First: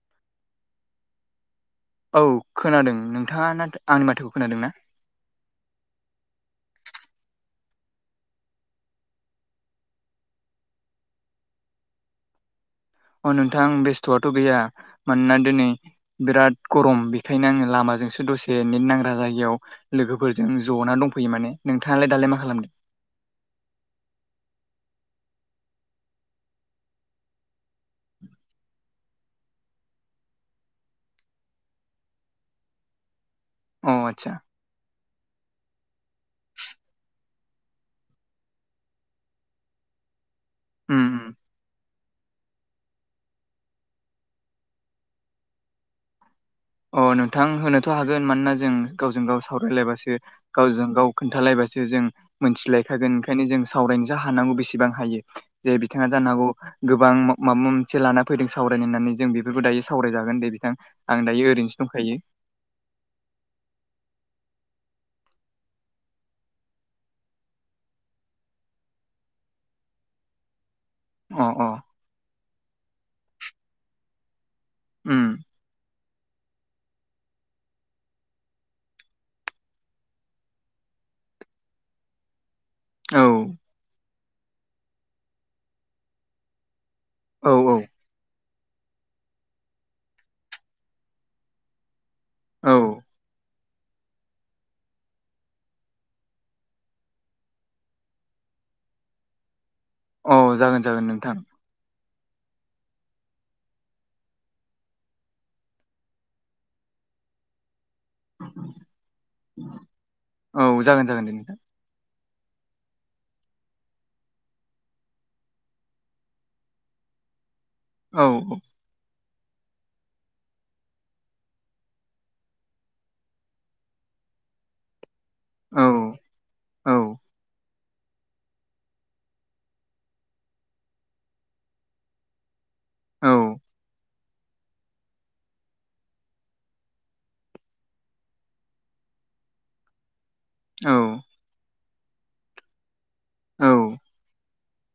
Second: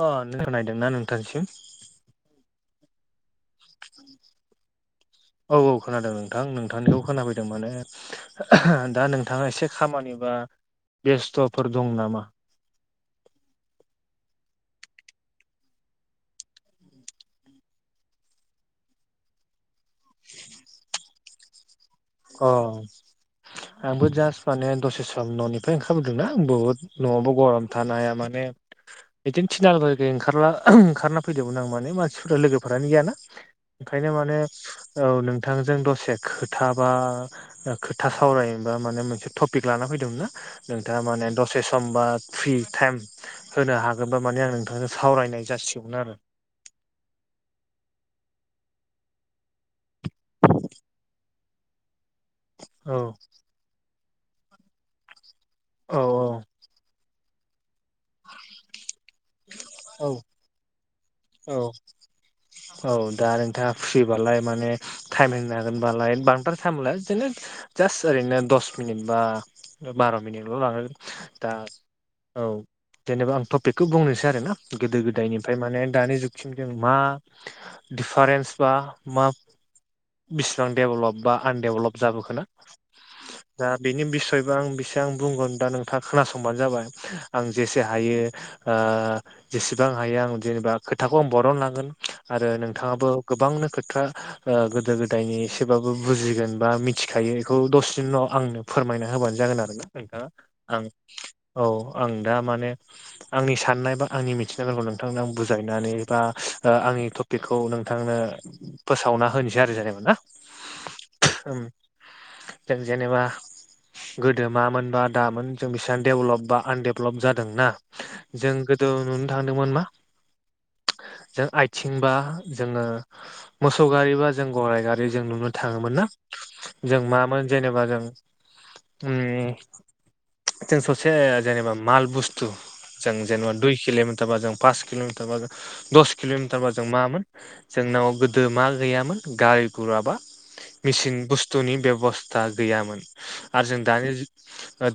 अ नों खोनादोंना नोंथांसिम? औ खोनादों नोंथाङा ना आंनि माथोखौ खोनादों ना? औ औ खोनादों नोंथां नोंथांनिखौ खोनाफैदों माने दा नोंथाङा एसे खामानिबा बेस्थ'फोर दं नामा? अ नोंथां बेस्थ'आथ' गैया मानोना दिनै बिराद गरम बेखायनो आङो लामाजोंसो दसे नेट नांग्रा जायगायाव लोगोफोरजों ज'ना दंफैयो माने नोंथाङालाय दालाय। मा अ खालामदों आंबो जास्ट माने दसे सम न'निफ्राय ओंखारबोदोंना बुहुद न'आवबो गरम थानो हाया माने बिदिनो थिन आलागै ओंखारला ओंखारना फैदोंमोन आं माने मानसिफोरा लोगोफोरानो गैयाना। अ ओंखायनो आदसा माने औ नोंथांजों दसे खोथा खोथा सावरायनो बा मोनो टपिक लाना फैदों ना उम नोंथाङा माने उम द ससे समबा फ्रि टाइम होनो हागोनबा माने आं नोंथांजों सावरायनाय जासिगौमोन आरो। अ नोंथां होनोथ' हागोन मानोना जों गावजों गाव सावरायलायबासो गावजों गाव खोन्थालायबासो जों औ मोनथिलायखागोन ओंखायनो जों सावरायनो ज हानांगौ बेसेबां हायो जे औ बिथाङा जानांगौ गो गोबां माबा मोनसे लान फैदों सावरायनोनानै जों बेफोरखौ दायो औ सावरायजागोन दे बिथां आं दायो। औ ओरैनोसो दंखायो औ दा नोंथाङा फ्रि बालाय माने टाइम होनो हागोनबालाय बांद्रार साइ मोनलाय बिदिनो जास्ट ओरैनो दस मिनिट बा बार' मिनिटल' लागोन। अ दा अ औ जेनेबा आं टपिकखौ बुंनोसै आरोना गोदो उम गोदायनिफ्राय माने दानि जुगसिम जों मा दिफारेन्स बा मा बिसिबां डेभेलप बा आनडेभेलप जाबोखोना औ दा बेनि बिसयबो आं बेसेांं बुंगोन दा नोंथाङा खोनासंबानो जाबाय। आं औ औ जेसे हायो जेसेबां हायो आं जेनेबा खोथाखौ आं बरन लांगोन। आरो औ नोंथाङाबो गोबांनो खोथा। गोदो गोदायनि एसेबाबो बुजिगोन बा मिथिखायो बेखौ दसेनि उनाव आंनो फोरमायना होबानो जागोन आरोना नोंथाङा औ जागोन आं जागोन नोंथां औ आं दा माने आंनि साननाय बा आंनि मिथिनायफोरखौ नोंथांनो आं बुजायनानै बा आंनि टपिकखौ नोंथांनो फोसावना होनोसै आरो जेनेबा ना। औ जागोन जागोन दे नोंथां जेनेबा गोदो मामोन बा दामोन जों बिसिबां दडेभलप बा आनडेभलप जादोंना? औ जों गोदो नुनो थांदोंमोन मा। जों आथिंबा जोङो मोसौ गारिबा जों गराय गारि जों नुनो औ थाङोमोन ना औ जों मामोन जेनेबा जों उम जों ससे जेनेबा माल बस्थु जों जेनेबा दुइ किल'मिटार बा जों पास किल'मिटार बा जों दस किल'मिटार बा जों मामोन जोंनाव गोदो मा गैयामोन गारि गुराबा औ मेचिन बुस्थुनि बेबस्था गैयामोन औ आरो जों दानि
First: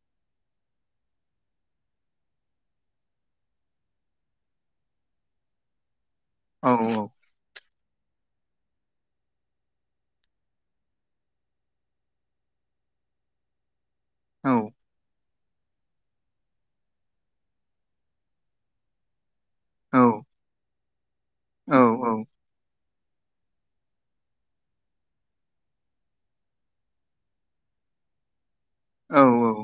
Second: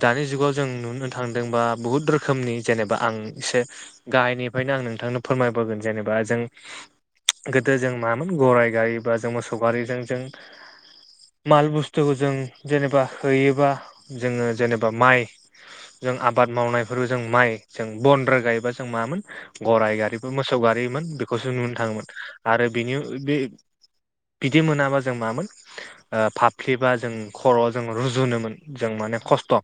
दानि जुगाव जों नुनो थांदोंबा बुहुत रोखोमनि जेनेबा आं एसे गाहायनिफ्रायनो आं नोंथांनो फोरमायबोगोन जेनेबा जों औ औ। गोदो जों मामोन गराइ गारि बा जों मोसौ गारिजों जों माल बुस्थुखौ जों जेनेबा हैयोबा जोङो औ जेनेबा माइ जों आबाद मावनायफोर जों माइ जों बन रोगायोबा जों मामोन गराइ औ गारिबो मोसौ गारिमोन बेखौसो नुनो औ थाङोमोन आरो बेनि बे बिदि मोनाबा जों मामोन फाफ्लिबा जों खर'आव जों रुजुनोमोन। जों माने खस्थ'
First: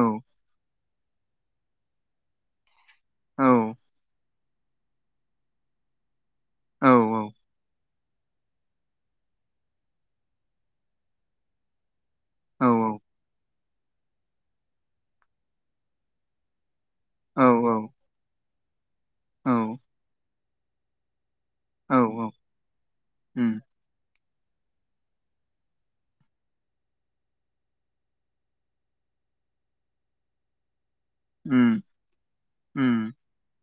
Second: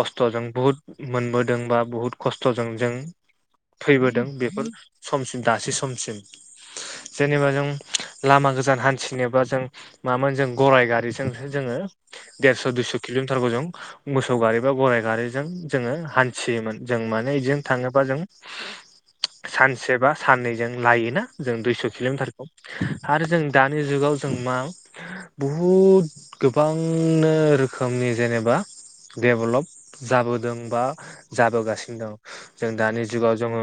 खस्थ'जों बुहुद मोनबोदोंबा बुहुद खस्थ'जों जों थैबोदों बेफोर समसिम दासि समसिम जेनेबा जों लामा गोजान हान्थिनोबा जों मामोन जों गराइ गारिजोंसो जोङो देरस' दुइस' किल'मिटारखौ जों मोसौ गारि बा गराइ गारिजों जोङो हान थियोमोन जों माने बिजोंनो औ औ थाङोबा जों सानसे बा साननैजों लायोना जों दुइस' औ किल'मिटारखौ आरो जों उम दा नि जुगाव जों मा बहुद गोबांनो रोखोमनि जेनेबा डेभेलप जाबोदों बा उम जाबोगासिनो दं जों उम दानि ओ जोङो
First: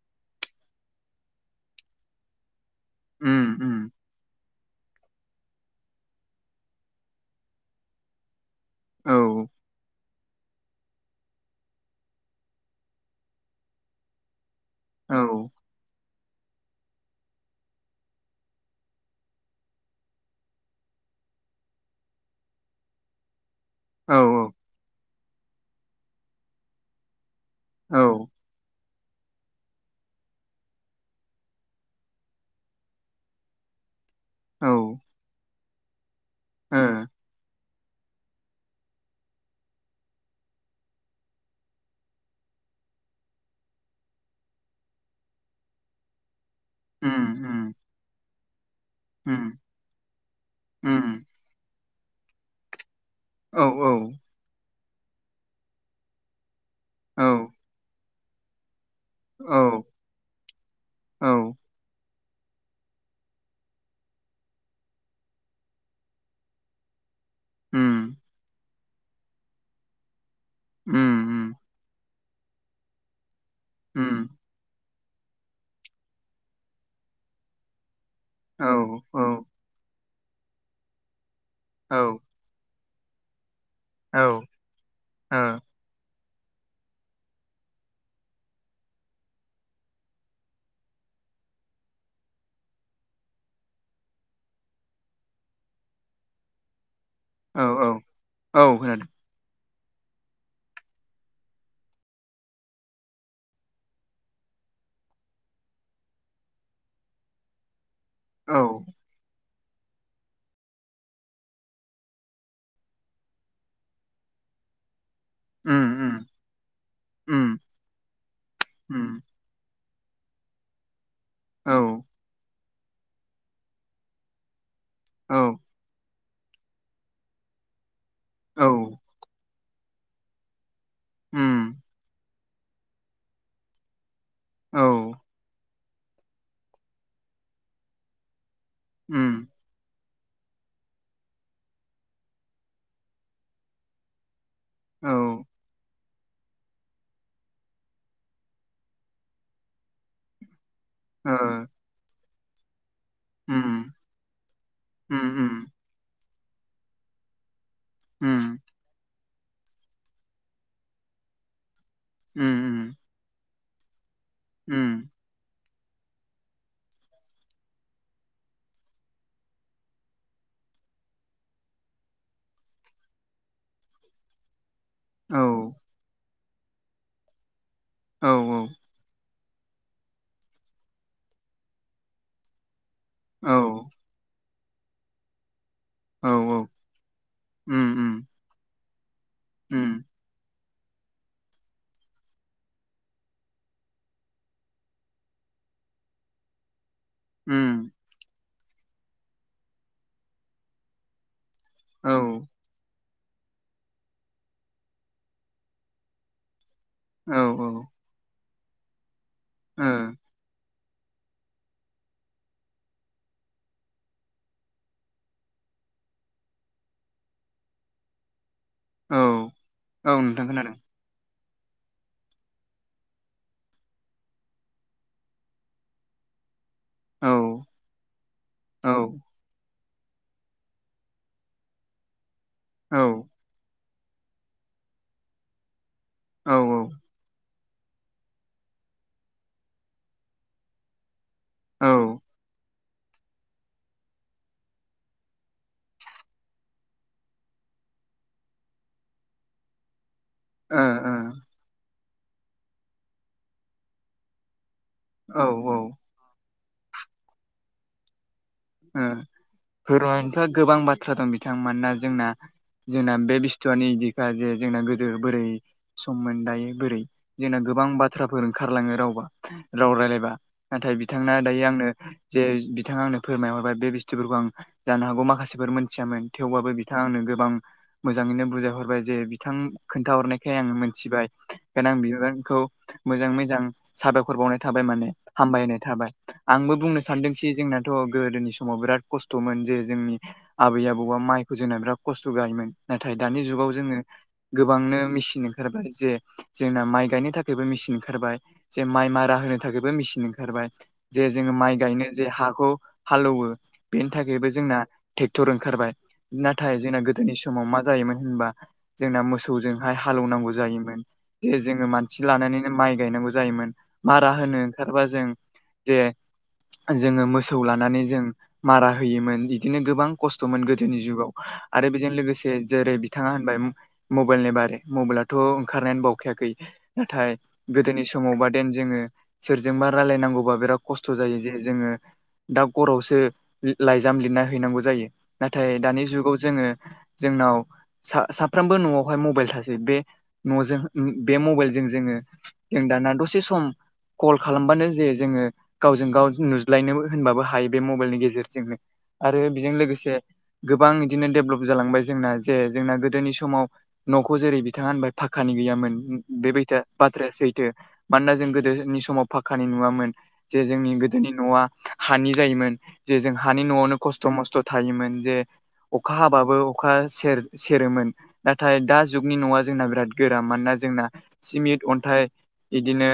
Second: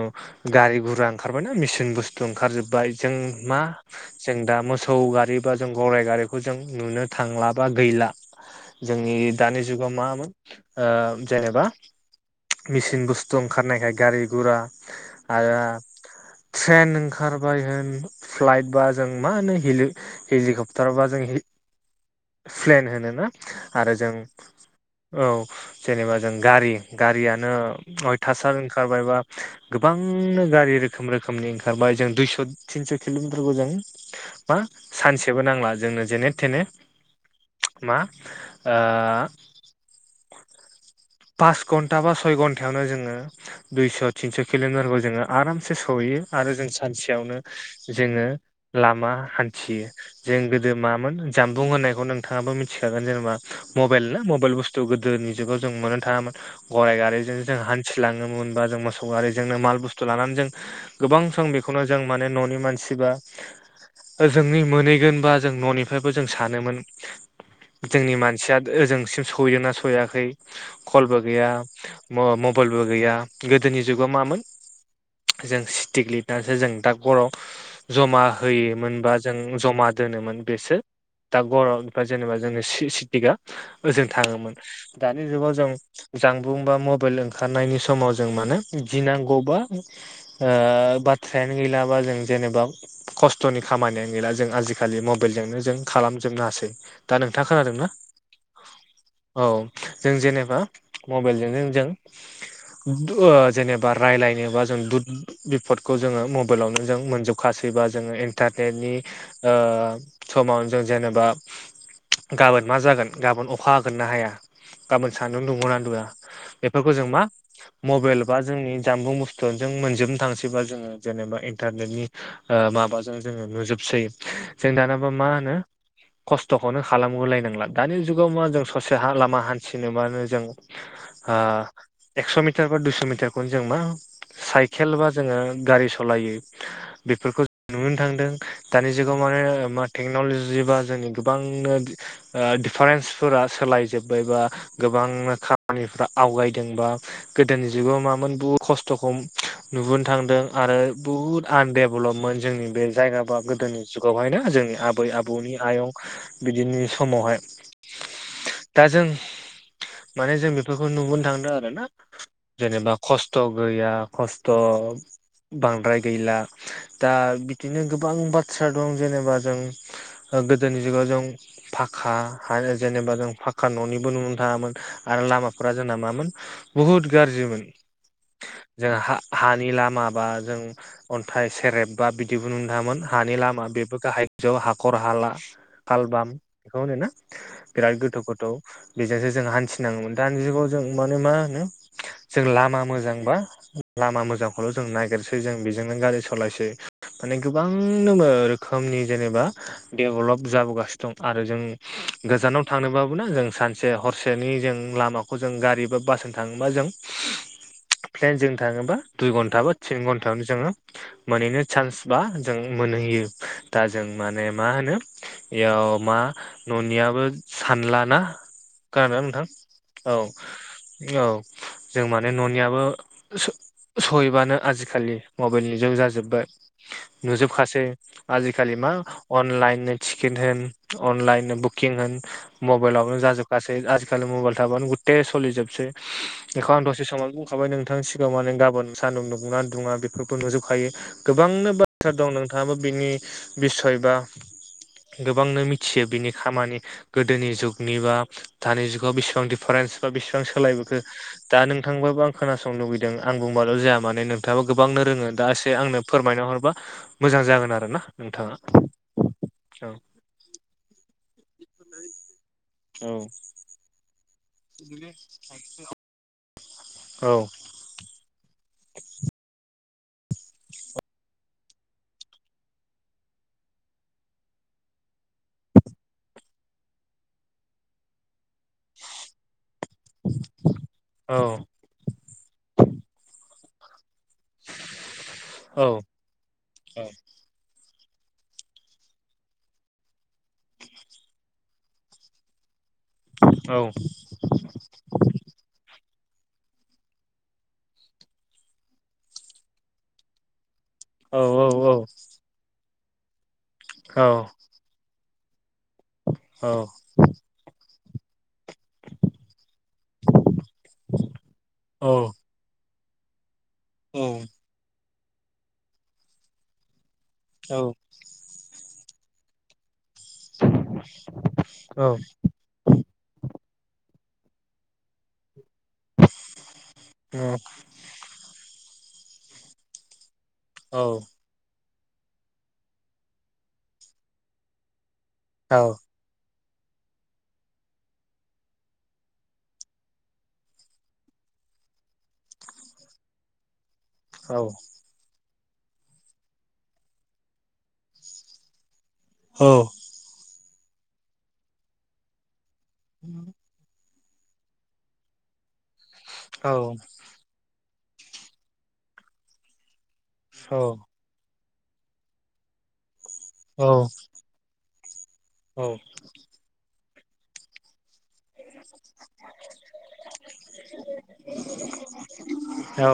गारि गुरा ओंखारबायनाा मेसिन बुस्थु ओंखारजोबबाय जों उम मा उम जों दा मोसौ गारि बा जों गराय गारिखौ जों नुनो थांला बा गैला। औ जोंनि दानि जुगाव मामोन जेनेबा मिचिन बुस्थु ओंखारनायखाय गारि गुरा औ आरो ट्रेन ओंखारबाय होन फ्लाइट बा जों मा होनो हिलि हेलिकप्टार बा जों प्लेन होनो ना आरो जों औ औ जेनेबा जों गारि गारियानो औ अयथासार ओंखारबायबा गोबांनो गारि रोखोम रोखोमनि ओंखारबाय जों दुइस थिनस किलमिटारखौ जों मा औ ओ सानसेबो नांला जोंनो जेने थेने मा ओ पास घन्टा बा सय घन्टायावनो जोङो दुइस थिनस किलमिटारखौ जोङो आरामसे सहैयो आरो जों उम सानसेयावनो उम जोङो लामा उम हान्थियो जों गोदो मामोन उम जानबुं होननायखौ नोंथाङाबो मिथिखागोन जेनेबा औ मबाइल ना मबाइल बुस्थु गोदोनि जुगाव जों मोन थाङामोन गराय औ गारिजों जों हान्थिलाङोमोना जों मोसौ गारि जजोंनो औ माल बुस्थु लानानै जों गोबां औ सम बेखौनो जों माने न'नि मानसिबा जोंनि मोनहैगोन बा जों न'निफ्रायबो जों सानोमोन उम जोंनि मानसिया ओजोंसिम सहैदोंना सहैयाखै उम कलबो गैया उम मबाइलबो गैया गोदोनि जुगाव उम मामोन जों स्टिक लिरनानैसो जों दा गर जमा औ होयोमोनबा औ जों जमा दोनोमोन बेसो दा औ गर जेनेबा जोङो स्टिकआ ओजों ओ थाङोमोन दानि औ जुगाव जों जानबुं बा मबाइल ओंखारनायनि समाव जों माने गिनांगौबा ओ बाथ्रायानो गैलाबा जों जेनेबा खस्थ'नि खामानियानो गैला जों आजिखालि मबाइलजोंनो जों खालामजोबनो हासै। दा नोंथा खोनादोंना औ औ खोनादों औ जों जेनेबा मबाइलजोंनो जों जेनेबा रायलायनोबा जों दुध बिफदखौ जोङो मबाइलावनो जों मोनजोब [unintelligible] जोङो औ इन्टारनेटनि समावनो जों जेनेबा गाबोन मा जागोन गाबोन अखा हागोन ना हाया गाबोन सान्दुं दुंगोनना उम दुङा उम बेफोरखौ जों मा उम मबाइल बा जोंनि जानबुं उम बुस्थुआनो जों मोनजोबनो थांसै बा जोङो जेनेबा औ इन्टारनेटनि माबाजों जोङो नुजोबसै जों दानाबा मा औ होनो खस्थखौनो खालामगोलायनांला दानि जुगाव मा जों औ ससे हा लामा हान्थिनोबानो जों उम एक्स मिटार बा दुइस मिटारखौनो जों मा औ साइकेल बा जोङो गारि सालायो बेफोरखौ नुनो थांदों दानि जगाव उम माने टेक्नलजि बा जोंनि गोबांनो डिफारेन्सफोरा सोलाय जोबबायबा औ गोबांनो ओ खामानिफ्रा आवगायदोंबा गोदोनि जुगाव मामोन बुहुद खस्थखौ नुबोनो थांदों आरो बुहुत आनडेभलपमोन जोंनि बे जायगा बा गोदोनि उम जुगावहायनो जोंनि आबै उम आबौनि आयं बिदिनि समावहाय उम दा जों माने जों बेफोरखौ नुबोनो थांदों आरो ना उम जेनेबा खस्थ गैया खस्ट उम बांद्राय गैला दा बिदिनो गोबां बाथ्रा दं जेनेबा जों गोदोनि जुगाव जों फाखा जेनेबा जों फाखा न'निबो नुनो थाङामोन आरो औ लामाफोरा जोंना मामोन बुहुत गाज्रिमोन औ औ जों हानि लामा बा जों अन्थाइ सेरेब बा बिदिबो नुनो थाङामोन हानि औ लामा बेबो गाहाय गोजौ हाखर हाला कालबाम औ बेखौ होनोना उम बिराद गोथौ उम गोथौ बेजोंसो जों उम हान्थिनाङोमोन दानि जुगाव जों माने मा होनो जों लामा मोजांबा लामा मोजांखौल जों नागिरसै जों बेजोंनो गारि सालायसै माने गोबां उम रोखोमनि जेनेबा डेभेलप जाबोगासिनो दं आरो जों औ गोजानाव थांनोबाबो ना जों सानसे हरसेनि जों लामाखौ जों गारि बा बासजों थाङोबा जों औ औ प्लेनजों थाङोबा दुइ घन्टा बा औ थिन घन्टायावनो जोङो मोनहैनो चान्स बा जों मोनहैयो दा जों माने मा होनो बेयाव मा न'नियाबो सानलाना खोनादों ना नोंथां औ औ नोंथां खोनादों औ जों माने न'नियाबो सहैबानो आजिखालि मबाइलनि जुग जाजोब्बाय औ नुजोबखासै आजिखालि औ मा अनलाइननो टिकेट होन अनलाइननो बुकिं होन औ मबाइलाववनो जाजोब गासै आजिखालि मबाइल थाबानो गुथे सोलिजोबसै औ एखो दसे समाव बाय नोंथांनि सिगाङाव माने गाबोन सान्दुं दुंना दुङा बेफोरखौ नुजोबखायो गोबांनो बाथ्रा दं नोंथाङाबो बिनि बिसय बा गोबांनो मिथियो बिनि खामानि गोदोनि जुगनिबा दानि जुगाव बेसेसिबां दिडिफारेन्स बा बेसेबां ओ सोलायबोखो ओ दा नोंथांबाबो आं खोनासं लुुबैदों आं बुंबाल' जाया माने नोंथाङाबा गोबांनो रोङो औ दा औ एसे आंनो फोरमायना हरबा मोजां जागोन आरो ना नोंथाङा फोरमायनोथ गोबां बाथ्रा दं बिथां मोना जोंना जोंना बे बिस्थुआनो इदिनोखा जे जोंना गोदो बोरै सम मोन दायो बोरै औ जोंना गोबां बाथ्राफोर ओंखारलाङो रावबा राव रायलायबा नाथाय बिथांना दायो आंनो जे बिथाङा आंनो फोरमायहरबाय बे बस्थुफोरखौ आं जानो हागौ माखासेफोर मोनथियामोन थेवबाबो बिथाङा आंनो गोबां मोजाङैनो बुजायहरबाय जे बिथां खोन्थाहरनायखाय आं मोनथिबाय औ बेओंखायनो आं बिबानखौ मोजाङै मोजां साबायखर बावनाय थाबाय माने हामबायनाय औ थाबाय आंबो बुंनो सानदोंसि जोंना थ' गोदोनि समाव बिराद खस्थ'मोन जे जोंनि आबै आबौआ माइखौ जोना बिराद खस्थ' गायोमोन नाथाय दानि जुगाव औ जोङो गोबांनो मेचिन ओंखारबाय जे जोंना माइ गायनो थाखायबो मेचिन ओंखारबाय जे माइ मारा होनो थाखायबो मेचिन ओंखारबाय जे औ जोङो माइ गायनो जे हाखौ हालौवो बेनि औ थाखायबो जोंना ट्रेक्टर ओंखारबाय नाथाय जोंना गोदोनि समाव मा जायोमोन होनबा जोंना मोसौजोंहाय हालौवनांगौ जायोमोन जे जोङो औ मानसि लानानैनो माइ गायनांगौ जायोमोन मारा होनो औ ओंखारबा जों जे जोङो मोसौ औ लानानै जों मारा होयोमोन बिदिनो गोबां खस्थ'मोन गोदोनि जुगाव आरो बेजों लोगोसे जेरै बिथाङा होनबाय मबाइलनि बारै मबाइला थ' ओंखारनायानो बावखायाखै नाथाय गोदोनि सम मावबा देन जोङो सोरजोंबा रायलायनांगौबा बिराद खस्थ' जायो जे जोङो दा गरावसो लाइजाम लिरना हैनांगौ जायो नाथाय दानि जुगाव जोङो जोंनाव साफ्रामबो न'आवहाय मबाइल थासै बे न'जों बे मबाइलजों जोङो जों दाना दसे सम कल खालामबानो औ जे जोङो गावजों गाव नुज्लायनो होनबाबो हायो बे मबाइलनि गेजेरजोंनो आरो बेजों लोगोसे गोबां बिदिनो डेभलप जालांबाय जोंना जे जोंना गोदोनि समाव न'खौ जेरै बिथाङा होनबाय फाखक्कानि गैयामोन बेबाय बाथ्राया सोैथो। मानोना जों गोदोनि समाव फाखक्कानि नुवामोन जे जोंनि गोदोनि न'आ हानि जायोमोन। जे जों हानि न'आवनो खस्थ' मस्थ' थायोमोन जे अखा हाबाबो अखा सेर सेरोमोन नाथाय दा जुगनि न'आ जोंना बिराद गोरा मानोना जोंना सिमिन्ट अन्थाइ बिदिनो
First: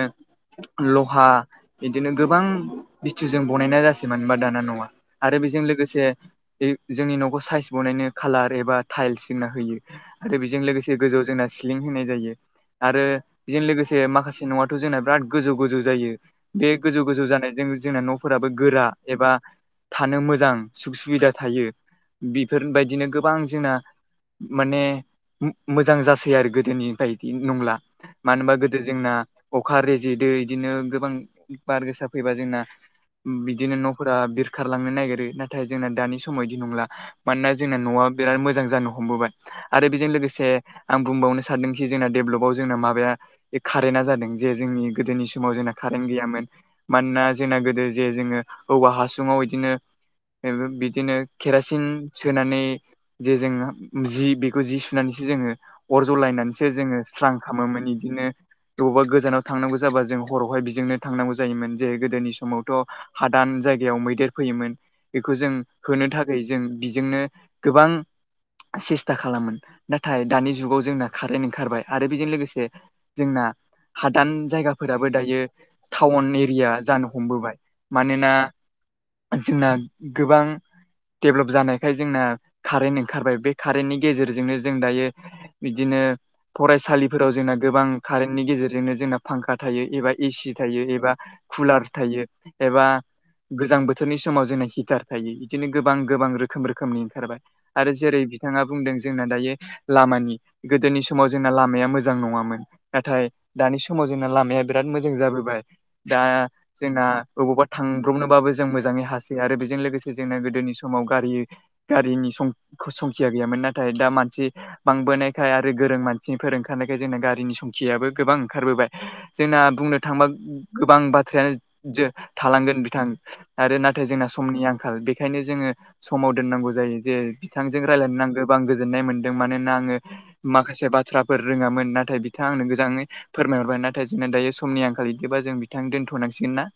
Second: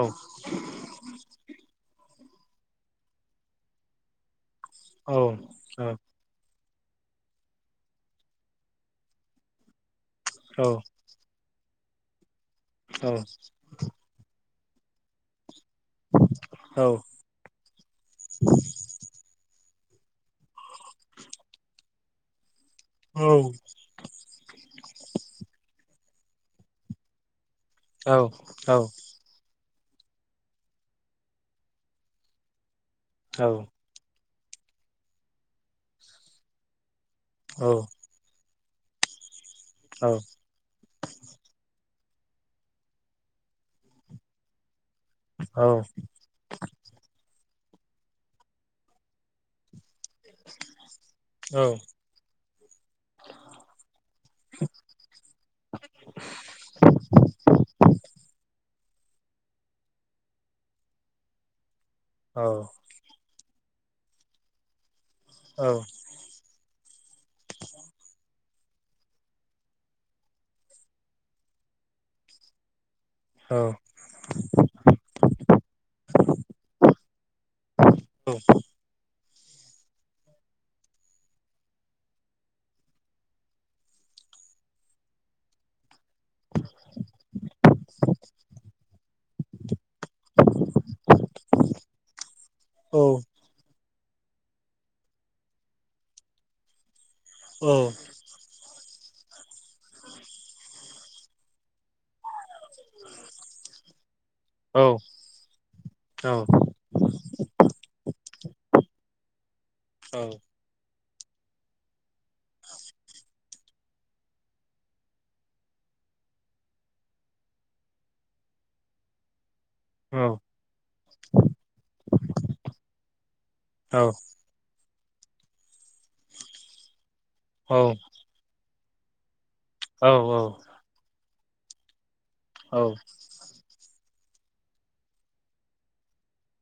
लहा बिदिनो गोबां बस्थुजों बनायनाय जासै मानबा दाना न'वा। औ आरो बेजों औ लोगोसे जोंनि न'खौ साइस बनायनो कालार एबा टाइल्स जोंना होयो। आरो बेजों औ लोगोसे गोजौआव जोंना सि्लिं होनाय जायो औ आरो बेजों लोगोसे माखासे माखासे न'थ' जोंना बिराद गोजौ गोजौ जायो बे गोजौ गोजौ जानायजों जोंना न' फोराबो गोरा एबा थानो मोजां सुख सुबिदा थायो बेफोरबाय बिदिनो गोबां जोंना माने मोजां जासै आरो गोदोनि बदि नंला। औ मानो होनबा औ गोदो जोंना अखा रेजेदो बिदिनो गोबां बार गोसा फैबा जोंना बिदिनो न'फोरा बिरखारलांनो नागिरो नाथाय जोंना दानि समाव बिदि नंला मानोना जोंना न'आ बिराद मोजां जानो हमबोबाय आरो बेजों लोगोसे आं बुंबावनो सानदोंखि जोंना डेभलपआव जोंना माबाया कारेन्टा जादों जे जोंनि गोदोनि समाव जोंना कारेन्ट गैयामोन मानोना जोंना गोदो जे जोङो औवा हासुङाव बिदिनो बिदिनो केरासिन सोनानै जे जों जि बेखौ जि सुनानैसो जोङो अरज'लायनानैसो जोङो स्रां खालामोमोन बिदिनो अबावबा गोजानाव थांनांगौ जाबा जों हरावहाय बेजोंनो थांनांगौ जायोमोन। जे गोदोनि औ समावथ' हादान जायगायाव मैदेर फैयोमोन बेखौ जों होनो थाखाय जों बिजोंनो गोबां सेस्था खालामो नाथाय दानि जुगाव जोंना कारेन्ट ओंखारबाय आरो बेजों लोगोसे जोंना हादान जायगाफोराबो दायो टाउन एरिया जानो हमबोबाय। मानोना जोंना गोबां डेभेलप जानायखाय जोंना कारेन्ट ओंखारबाय बे कारेन्टनि गेजेरजोंनो जों दायो बिदिनो फरायसालिफोराव जोंना गोबां कारेन्टनि गेजेरजोंनो जोंना फांखा थायो एबा एसि थायो एबा कुलार थायो। एबा गोजां बोथोरनि समाव जोंना हिटार थायो बिदिनो गोबां गोबां रोखोम रोखोमनि ओंखारबाय। आरो जेरै बिथाङा बुंदों जोंना दायो लामानि गोदोनि समाव जोंना लामाया मोजां नङामोन। नाथाय दानि समाव जोंना लामाया बिराद मोजां जाबोबाय दा जोंना बबावबा थांब्रबनोबाबो जों मोजाङै हासै आरो बेजों लोगोसे जोंना गोदोनि समाव गारि गारिनि संखिया गैयामोन नाथाय दा मानसि बांबोनायखाय आरो गोरों मानसिनिफोर ओंखारनायखाय जोंना गारिनि संखियाबो गोबां ओंखारबोबाय। जोंना बुंनो थांबा गोबां बाथ्रायानो ज थालांगोन बिथां आरो नाथाय जोंना समनि आंखाल बेखायनो जोङो समाव दोननांगौ जायो जे बिथांजों रायज्लायनो नांगौ गोबां गोजोननाय मोन्दों मानोना आङो माखासे बाथ्राफोर रोङामोन नाथाय बिथाङा आंनो औ औ मोजाङै फोरमायहरबाय नाथाय जोंना दायो समनि आंखाल बिदिबा जों बिथां दोनथ'नांसिगोन ना?